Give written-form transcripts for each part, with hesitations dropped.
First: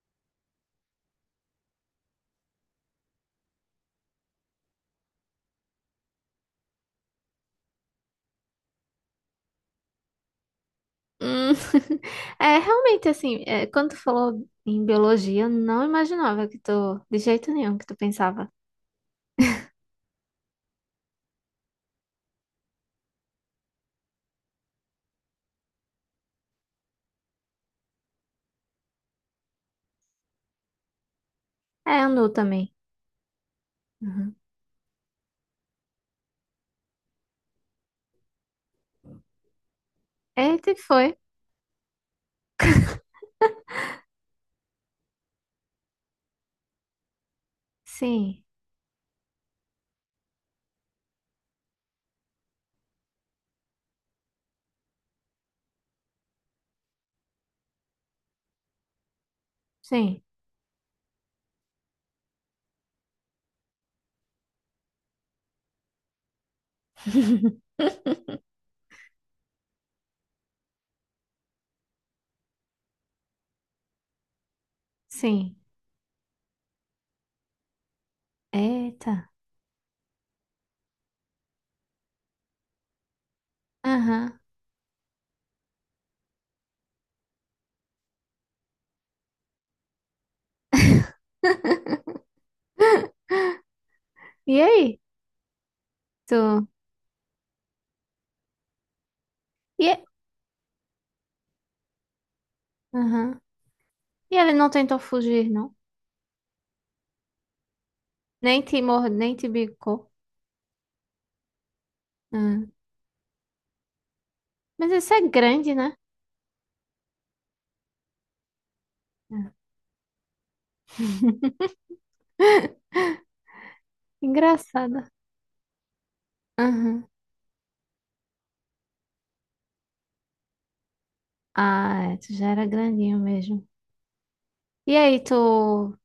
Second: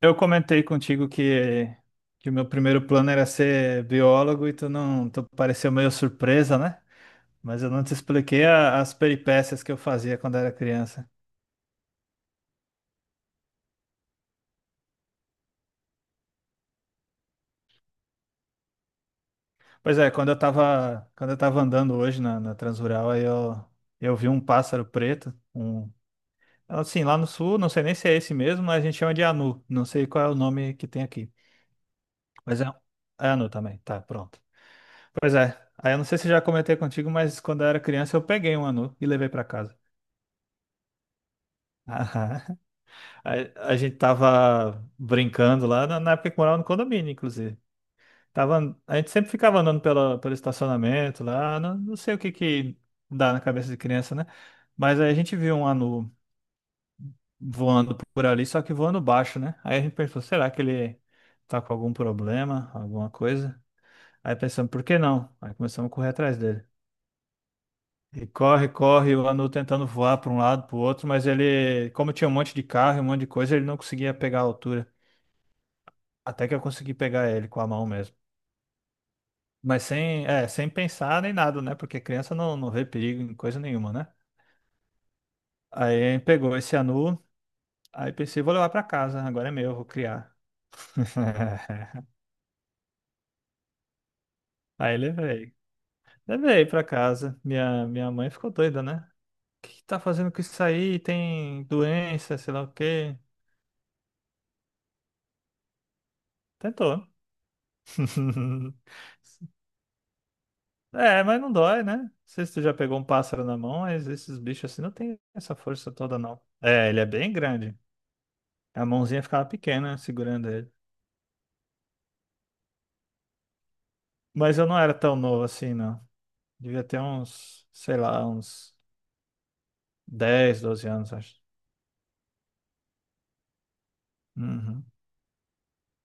Eu comentei contigo que o meu primeiro plano era ser biólogo e tu não, tu pareceu meio surpresa, né? Mas eu não te expliquei as peripécias que eu fazia quando era criança. Hum, é realmente assim, é, quando tu falou em biologia, eu não imaginava que tu, de jeito nenhum que tu pensava. Pois é, quando eu tava andando hoje na Transrural, eu vi um pássaro preto, assim, lá no sul, não sei nem se é esse mesmo, mas a gente chama de anu, não sei qual é o nome que tem aqui. É, anu Mas também. é anu também, tá, Uhum. pronto. Pois é, aí eu não sei se já comentei contigo, mas quando eu era criança eu peguei um anu e levei pra casa. Eita, e foi. A, a gente tava brincando lá na época que morava no condomínio, inclusive. Sim, Tava, a gente sempre ficava andando pela, pelo estacionamento lá, não sei o que que dá na cabeça de criança, né? Mas aí a gente viu um anu voando por ali, só que voando baixo, né? Aí a gente pensou, sim, será que ele tá com algum problema, alguma coisa? Aí pensamos, por que não? Aí começamos a correr atrás dele. E corre, corre, o anu tentando voar para um lado, para o outro, mas ele, como tinha um monte de carro, e um monte de coisa, ele não conseguia pegar a altura. sim. Até que eu consegui pegar ele com a mão mesmo. Eita. Mas sem, é, sem pensar nem nada, né? Porque criança não vê perigo em coisa nenhuma, né? Aham. Aí pegou esse anu, aí pensei, vou levar pra casa, agora é meu, vou criar. E Aí aí, levei. Levei tu? pra casa. Minha mãe ficou doida, né? O que que E, tá fazendo com isso aí? Tem doença, sei lá o quê. aham. E ele não tentou fugir, não? Tentou. Nem te mor... nem te bicou. É, mas não dói, né? Não sei se tu Hum. já pegou um pássaro na mão, mas esses bichos assim Mas não isso tem é essa grande, força né? toda, não. É, ele é bem grande. A mãozinha ficava Ah. pequena né, segurando ele. Mas eu não era Engraçada. tão novo assim, não. Devia ter uns, sei lá, uns 10, 12 anos, acho. Ah, é, tu já era grandinho mesmo. Uhum. E aí,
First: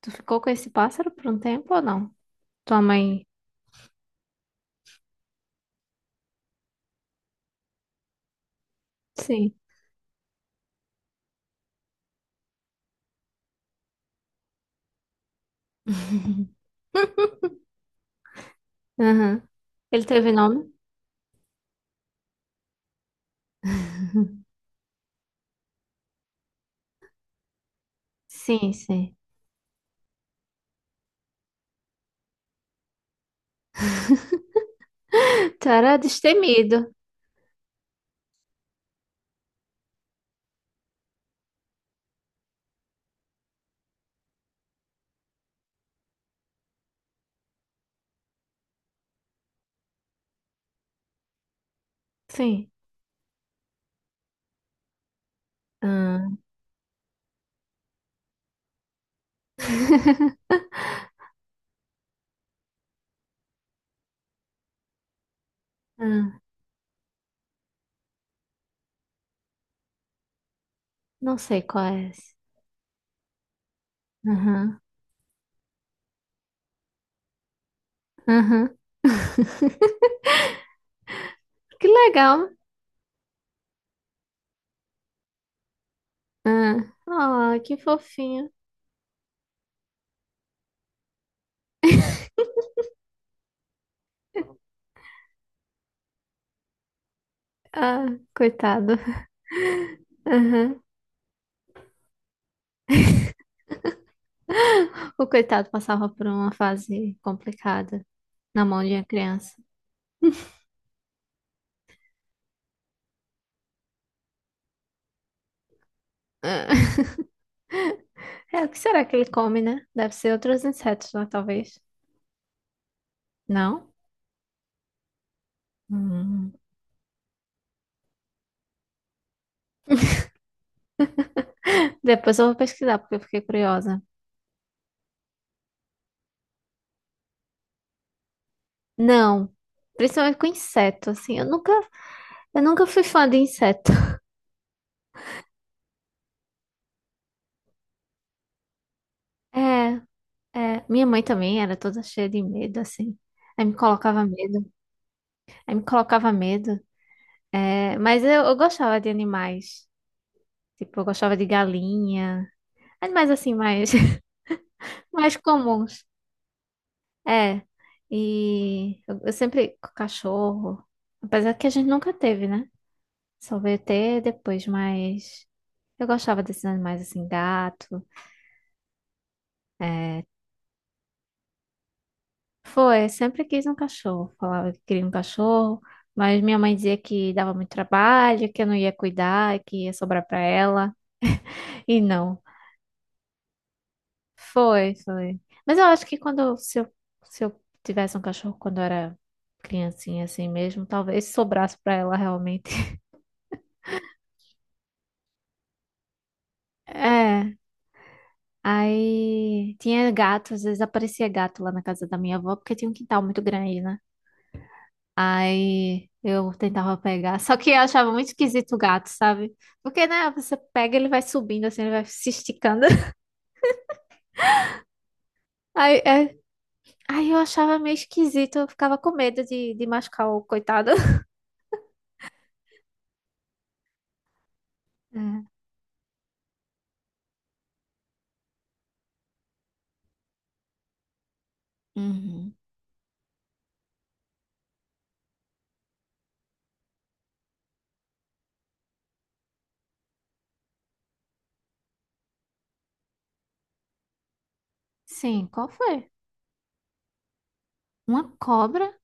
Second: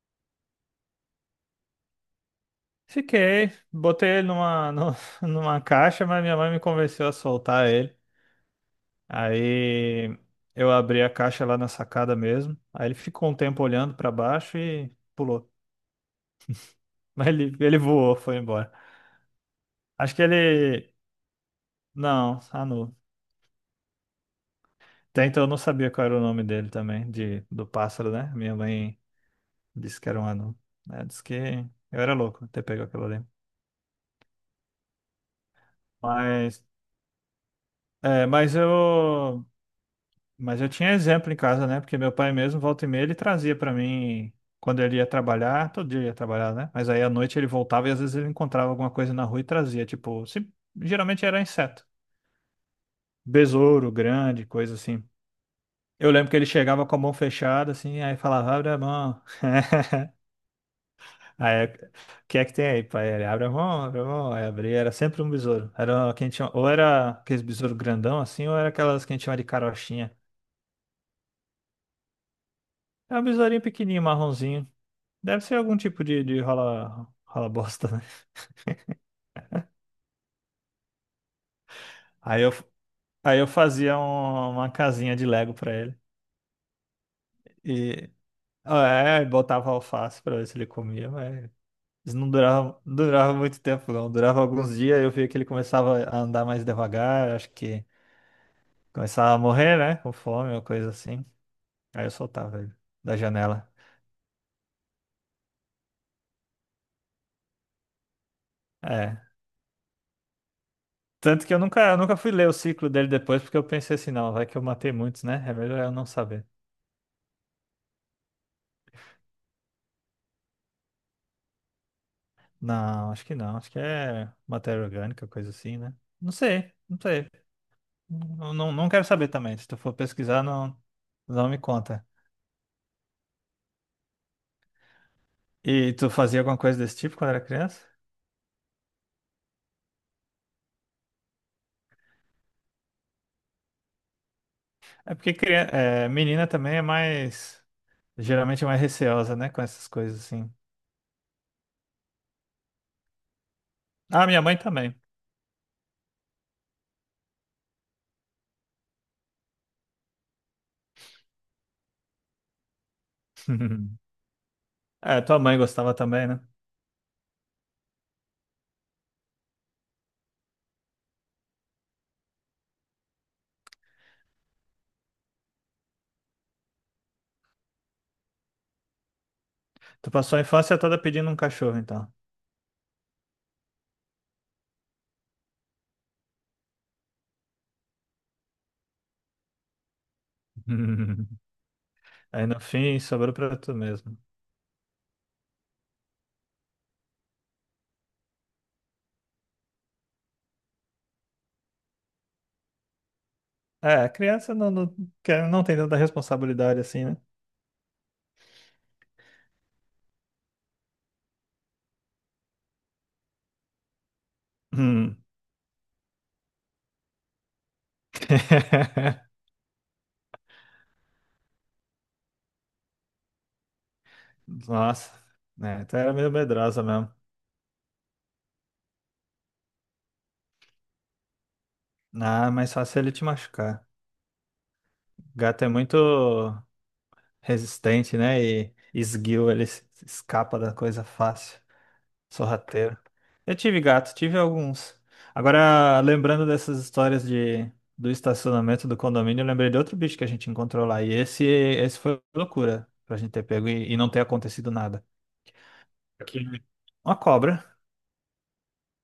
tu ficou com esse pássaro por um tempo ou não? Tua mãe? Fiquei, botei ele numa, numa caixa, mas minha mãe me convenceu a soltar ele. Sim. Aí eu abri a caixa lá na sacada mesmo. Aí ele ficou um tempo olhando pra baixo e pulou. Mas ele voou, foi embora. Aham. Ele Acho que teve nome? ele. Não, Anu. Até então eu não sabia qual era o nome dele também, de, do pássaro, né? Minha Sim, mãe sim. disse que era um anão, né? Disse que eu era louco ter pego aquilo ali. Tu era Mas, destemido. é, mas eu, mas eu tinha exemplo em casa, né? Porque meu pai mesmo, volta e meia, ele trazia pra mim quando ele ia trabalhar, todo dia ele ia trabalhar, né? Mas aí à noite ele voltava e às vezes ele encontrava alguma coisa na rua e trazia, tipo, geralmente era inseto, Sim. besouro grande, coisa assim. Eu lembro que Ah. ele chegava com a mão fechada, assim, aí falava, abre a mão. Aí, o que é que tem aí, pai? Ele abre a mão, aí abri, era sempre um besouro. Era o que a gente Ah, ou era aqueles besouros grandão assim, ou era aquelas que a gente chama de carochinha. não sei qual é esse. É um besourinho pequenininho, marronzinho. Aham, Deve ser algum tipo de rola, rola bosta, né? aham. Que Aí eu, legal. aí eu fazia uma casinha de Lego pra ele. Ah, ah, que E fofinho. ah, é, aí botava alface pra ver se ele comia, mas isso não durava muito tempo, não. Durava alguns dias, eu via que ele começava a andar mais devagar, acho que Ah, coitado. começava a morrer, né? Com fome ou Aham. coisa assim. Aí eu soltava ele da janela. O coitado passava por uma fase complicada na mão de uma É. criança. Tanto que eu nunca fui ler o ciclo dele depois, porque eu pensei assim, não, vai que eu matei muitos, né? É melhor eu não saber. É, o que será que ele come, né? Deve ser outros insetos, né, talvez. Não, acho que não. Acho que Não? é matéria orgânica, coisa assim, né? Não Hum. sei, não sei. Não, não, não quero saber também. Se tu for pesquisar, não, não me conta. Depois eu vou pesquisar, porque eu fiquei curiosa. E tu fazia alguma coisa desse tipo quando era criança? Não, principalmente com inseto, assim. Eu nunca fui fã de inseto. É porque é, menina também é mais, geralmente é mais receosa, né? Com essas É, coisas assim. é. Minha mãe também era toda cheia de medo, assim. Aí me colocava Ah, minha mãe medo. também. Aí me colocava medo. É, eu gostava de animais. Tipo, eu gostava de galinha. Animais, assim, mais, É, mais tua mãe gostava comuns. também, né? É, eu sempre com cachorro, apesar que a gente nunca teve, né? Só veio ter depois, mas eu gostava desses animais assim, gato. Tu É, passou a infância toda pedindo um cachorro, então. foi, sempre quis um cachorro. Falava que queria um cachorro, mas minha mãe dizia que dava muito trabalho, que eu não ia cuidar, que ia sobrar pra ela. E não, Aí no fim sobrou pra tu mesmo. foi, foi. Mas eu acho que quando, se eu, se eu tivesse um cachorro quando eu era criancinha assim mesmo, talvez sobrasse pra ela realmente. É, criança quer- não tem tanta responsabilidade assim, né? É. Aí tinha gato, às vezes aparecia gato lá na casa da minha avó, porque tinha um quintal muito grande, né? Hum. Aí eu tentava pegar, só que eu achava muito esquisito o gato, sabe? Porque, né, você pega, ele vai subindo assim, ele vai se esticando. Nossa, né? Então Aí, era meio é- medrosa mesmo. aí eu achava meio esquisito, eu ficava com medo de machucar o coitado. Ah, mas fácil ele te machucar. É. Gato é muito resistente, né? E esguio, ele se escapa da coisa fácil. Uhum. Sorrateiro. Eu tive gato, tive alguns. Agora, lembrando dessas histórias de, do estacionamento do condomínio, eu lembrei de outro bicho que a gente encontrou lá. E esse foi loucura pra gente ter pego e não ter acontecido nada. Sim, qual foi? Que- uma cobra. Uma cobra?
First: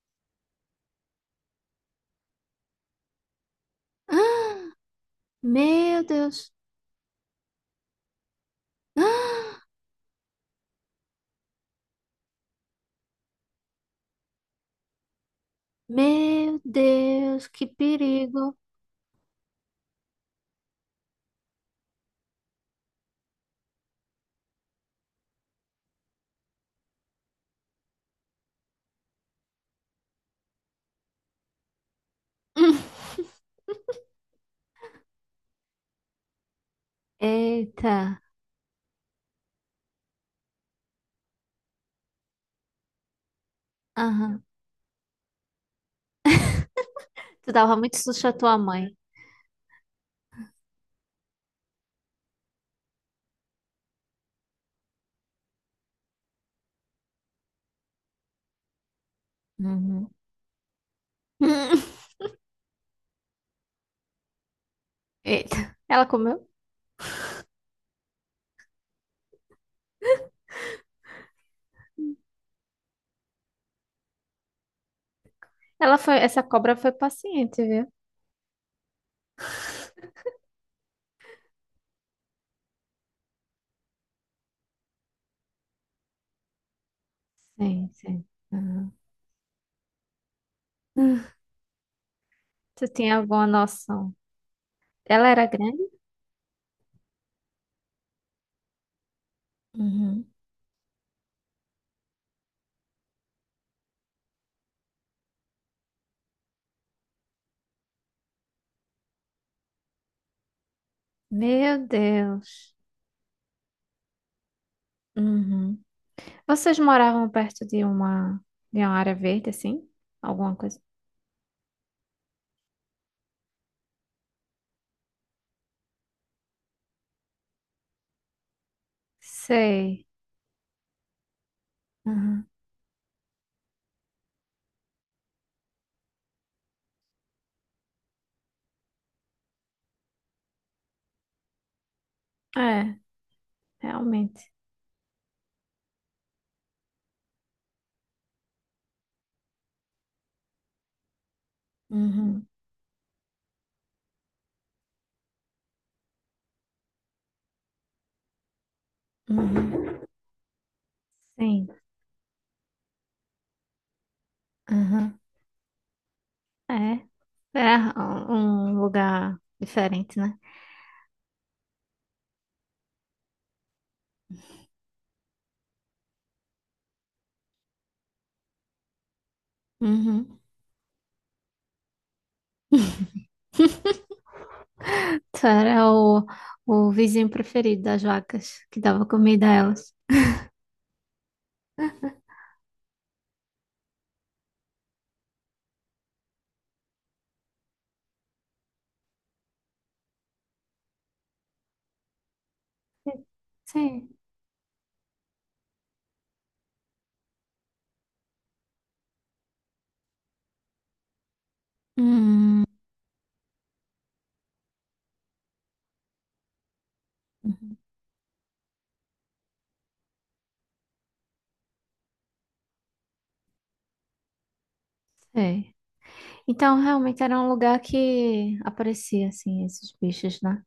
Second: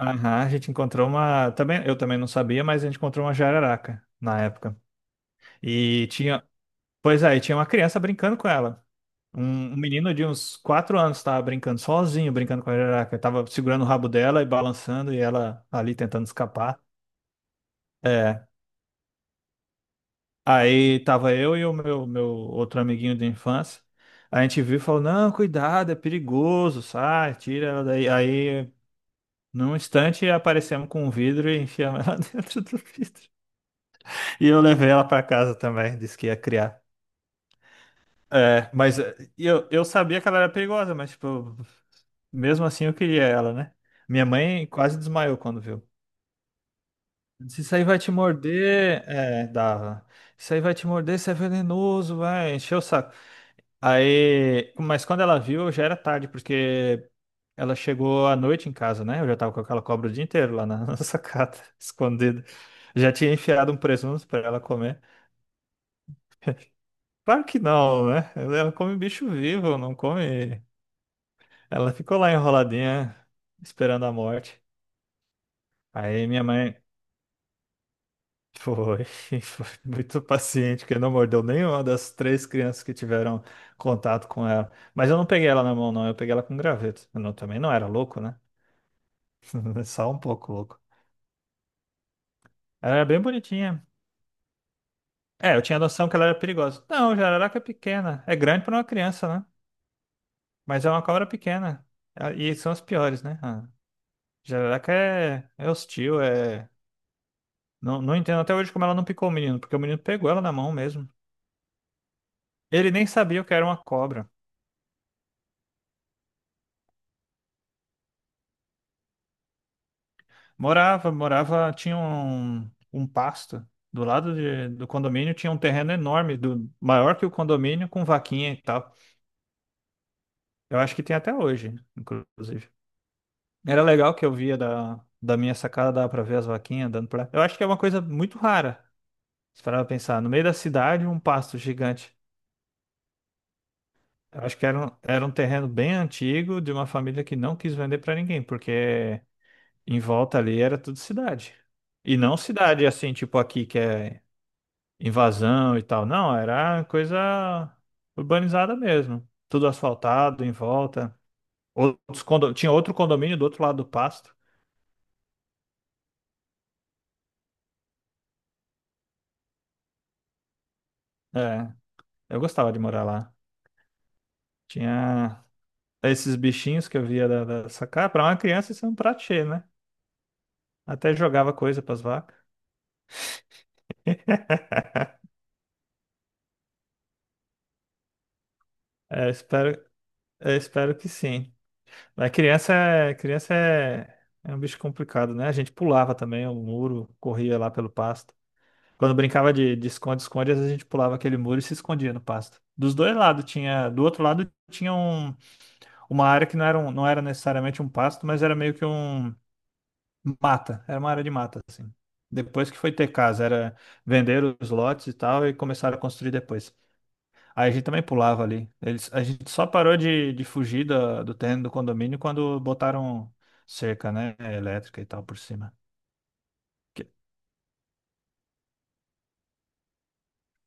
Aham, a gente encontrou uma. Também, eu também não sabia, mas a gente encontrou uma jararaca na Ah, época. meu E tinha. Deus! Pois aí, tinha uma criança brincando com ela. Um menino de uns 4 anos estava brincando sozinho, brincando com a jararaca. Tava segurando o rabo dela e balançando, e ela ali tentando Meu escapar. Deus, que É. perigo! Aí tava eu e o meu outro amiguinho de infância. A gente viu e falou: Não, cuidado, é perigoso, sai, tira ela daí. Aí, num instante, aparecemos com um vidro e enfiamos ela dentro do vidro. E eu levei ela pra casa também, disse que ia criar. Eita! É, mas é, eu sabia que ela era perigosa, mas tipo, mesmo assim, eu queria ela, né? Minha Aham. mãe quase desmaiou quando viu. Tu Se isso dava aí muito vai te susto à tua mãe. morder, é, dava. Isso aí vai te morder, isso é venenoso, vai, encheu o saco. Aí, mas quando ela viu, já era tarde, porque ela chegou à noite em casa, né? Eu já tava com aquela cobra Uhum. o dia inteiro lá na, na sacada, escondida. Já tinha enfiado um presunto pra ela comer. Eita. Ela comeu? Claro que não, né? Ela come bicho vivo, não come. Ela ficou lá enroladinha, esperando a morte. Ela foi, Aí essa minha cobra mãe. foi paciente, viu? Foi, foi muito paciente, que não mordeu nenhuma das três crianças que tiveram contato com ela. Mas eu não peguei ela na mão, não, eu peguei ela com graveto. Eu não- também não era Sim, louco, sim. né? Uhum. Só um pouco louco. Tu Ela era tinha bem alguma bonitinha. noção? Ela era É, eu tinha grande? noção que ela era perigosa. Não, jararaca é pequena. É grande para uma criança, né? Uhum. Mas é uma cobra pequena. Ah, e são as piores, né? Ah, jararaca é hostil, é. Não, não entendo até hoje como ela não picou o menino, porque o menino pegou ela na mão mesmo. Meu Deus. Ele nem sabia o que era uma cobra. Uhum. Vocês moravam perto de uma área verde, assim? Alguma coisa? Morava, morava, tinha um pasto. Do condomínio tinha um terreno enorme, do, maior que o condomínio, com vaquinha e tal. Sei. Eu acho que tem até hoje, Uhum. inclusive. Era legal que eu via da minha sacada, dava pra ver as vaquinhas dando pra. Eu acho que é uma coisa muito rara. Se parar pra pensar, no meio da cidade, um pasto gigante. É, Eu realmente. acho que era um terreno bem antigo, de uma família que não quis vender pra ninguém, porque em volta ali era tudo cidade. E não Uhum. cidade assim, tipo aqui, que é invasão e tal. Não, era coisa urbanizada mesmo. Tudo Uhum. asfaltado em volta. Sim. Tinha outro condomínio do outro lado do pasto. Aham. É. É um lugar diferente, né? É, eu gostava de morar lá. Tinha esses bichinhos que eu via da sacada. Para uma criança, isso é um prato cheio, né? Uhum. Até jogava coisa para as vacas. Tu era o, o vizinho preferido das vacas, que dava É, comida a espero, elas. eu espero que sim. Mas criança, criança é um bicho complicado, né? A gente pulava também o muro, corria lá pelo pasto. Quando brincava de esconde-esconde, às vezes a gente pulava aquele muro e se escondia no pasto. Dos dois lados tinha, do Sim. outro lado tinha uma área que não era, não era necessariamente um pasto, mas era meio que um mata, era uma área de mata assim. Hum. Depois que foi ter casa, era vender os lotes e tal e começaram a construir depois. Aí a Uhum. gente também pulava ali. Eles, a gente só parou de fugir do terreno do condomínio quando botaram cerca, né, elétrica e tal por cima. Sei. Então, Que- realmente era um lugar que aparecia, assim, esses bichos, né?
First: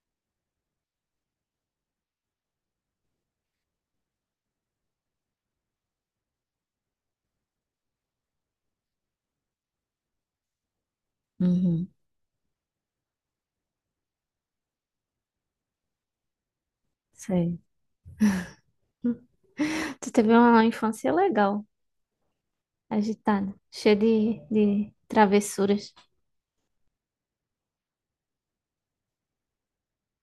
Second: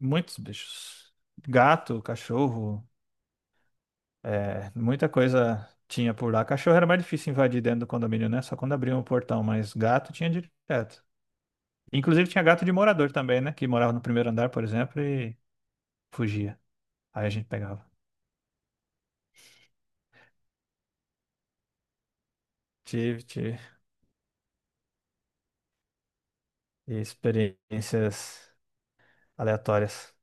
muitos bichos. Gato, cachorro, é, muita coisa tinha por lá. Cachorro era mais difícil invadir dentro do condomínio, né? Só quando abriam o portão, mas gato tinha direto. Uhum. Inclusive tinha gato de morador também, né? Que morava no primeiro andar, por exemplo, e fugia. Aí a gente Sei. pegava. Hum, Tu teve uma infância legal, Tive, agitada, tive cheia de travessuras. experiências aleatórias.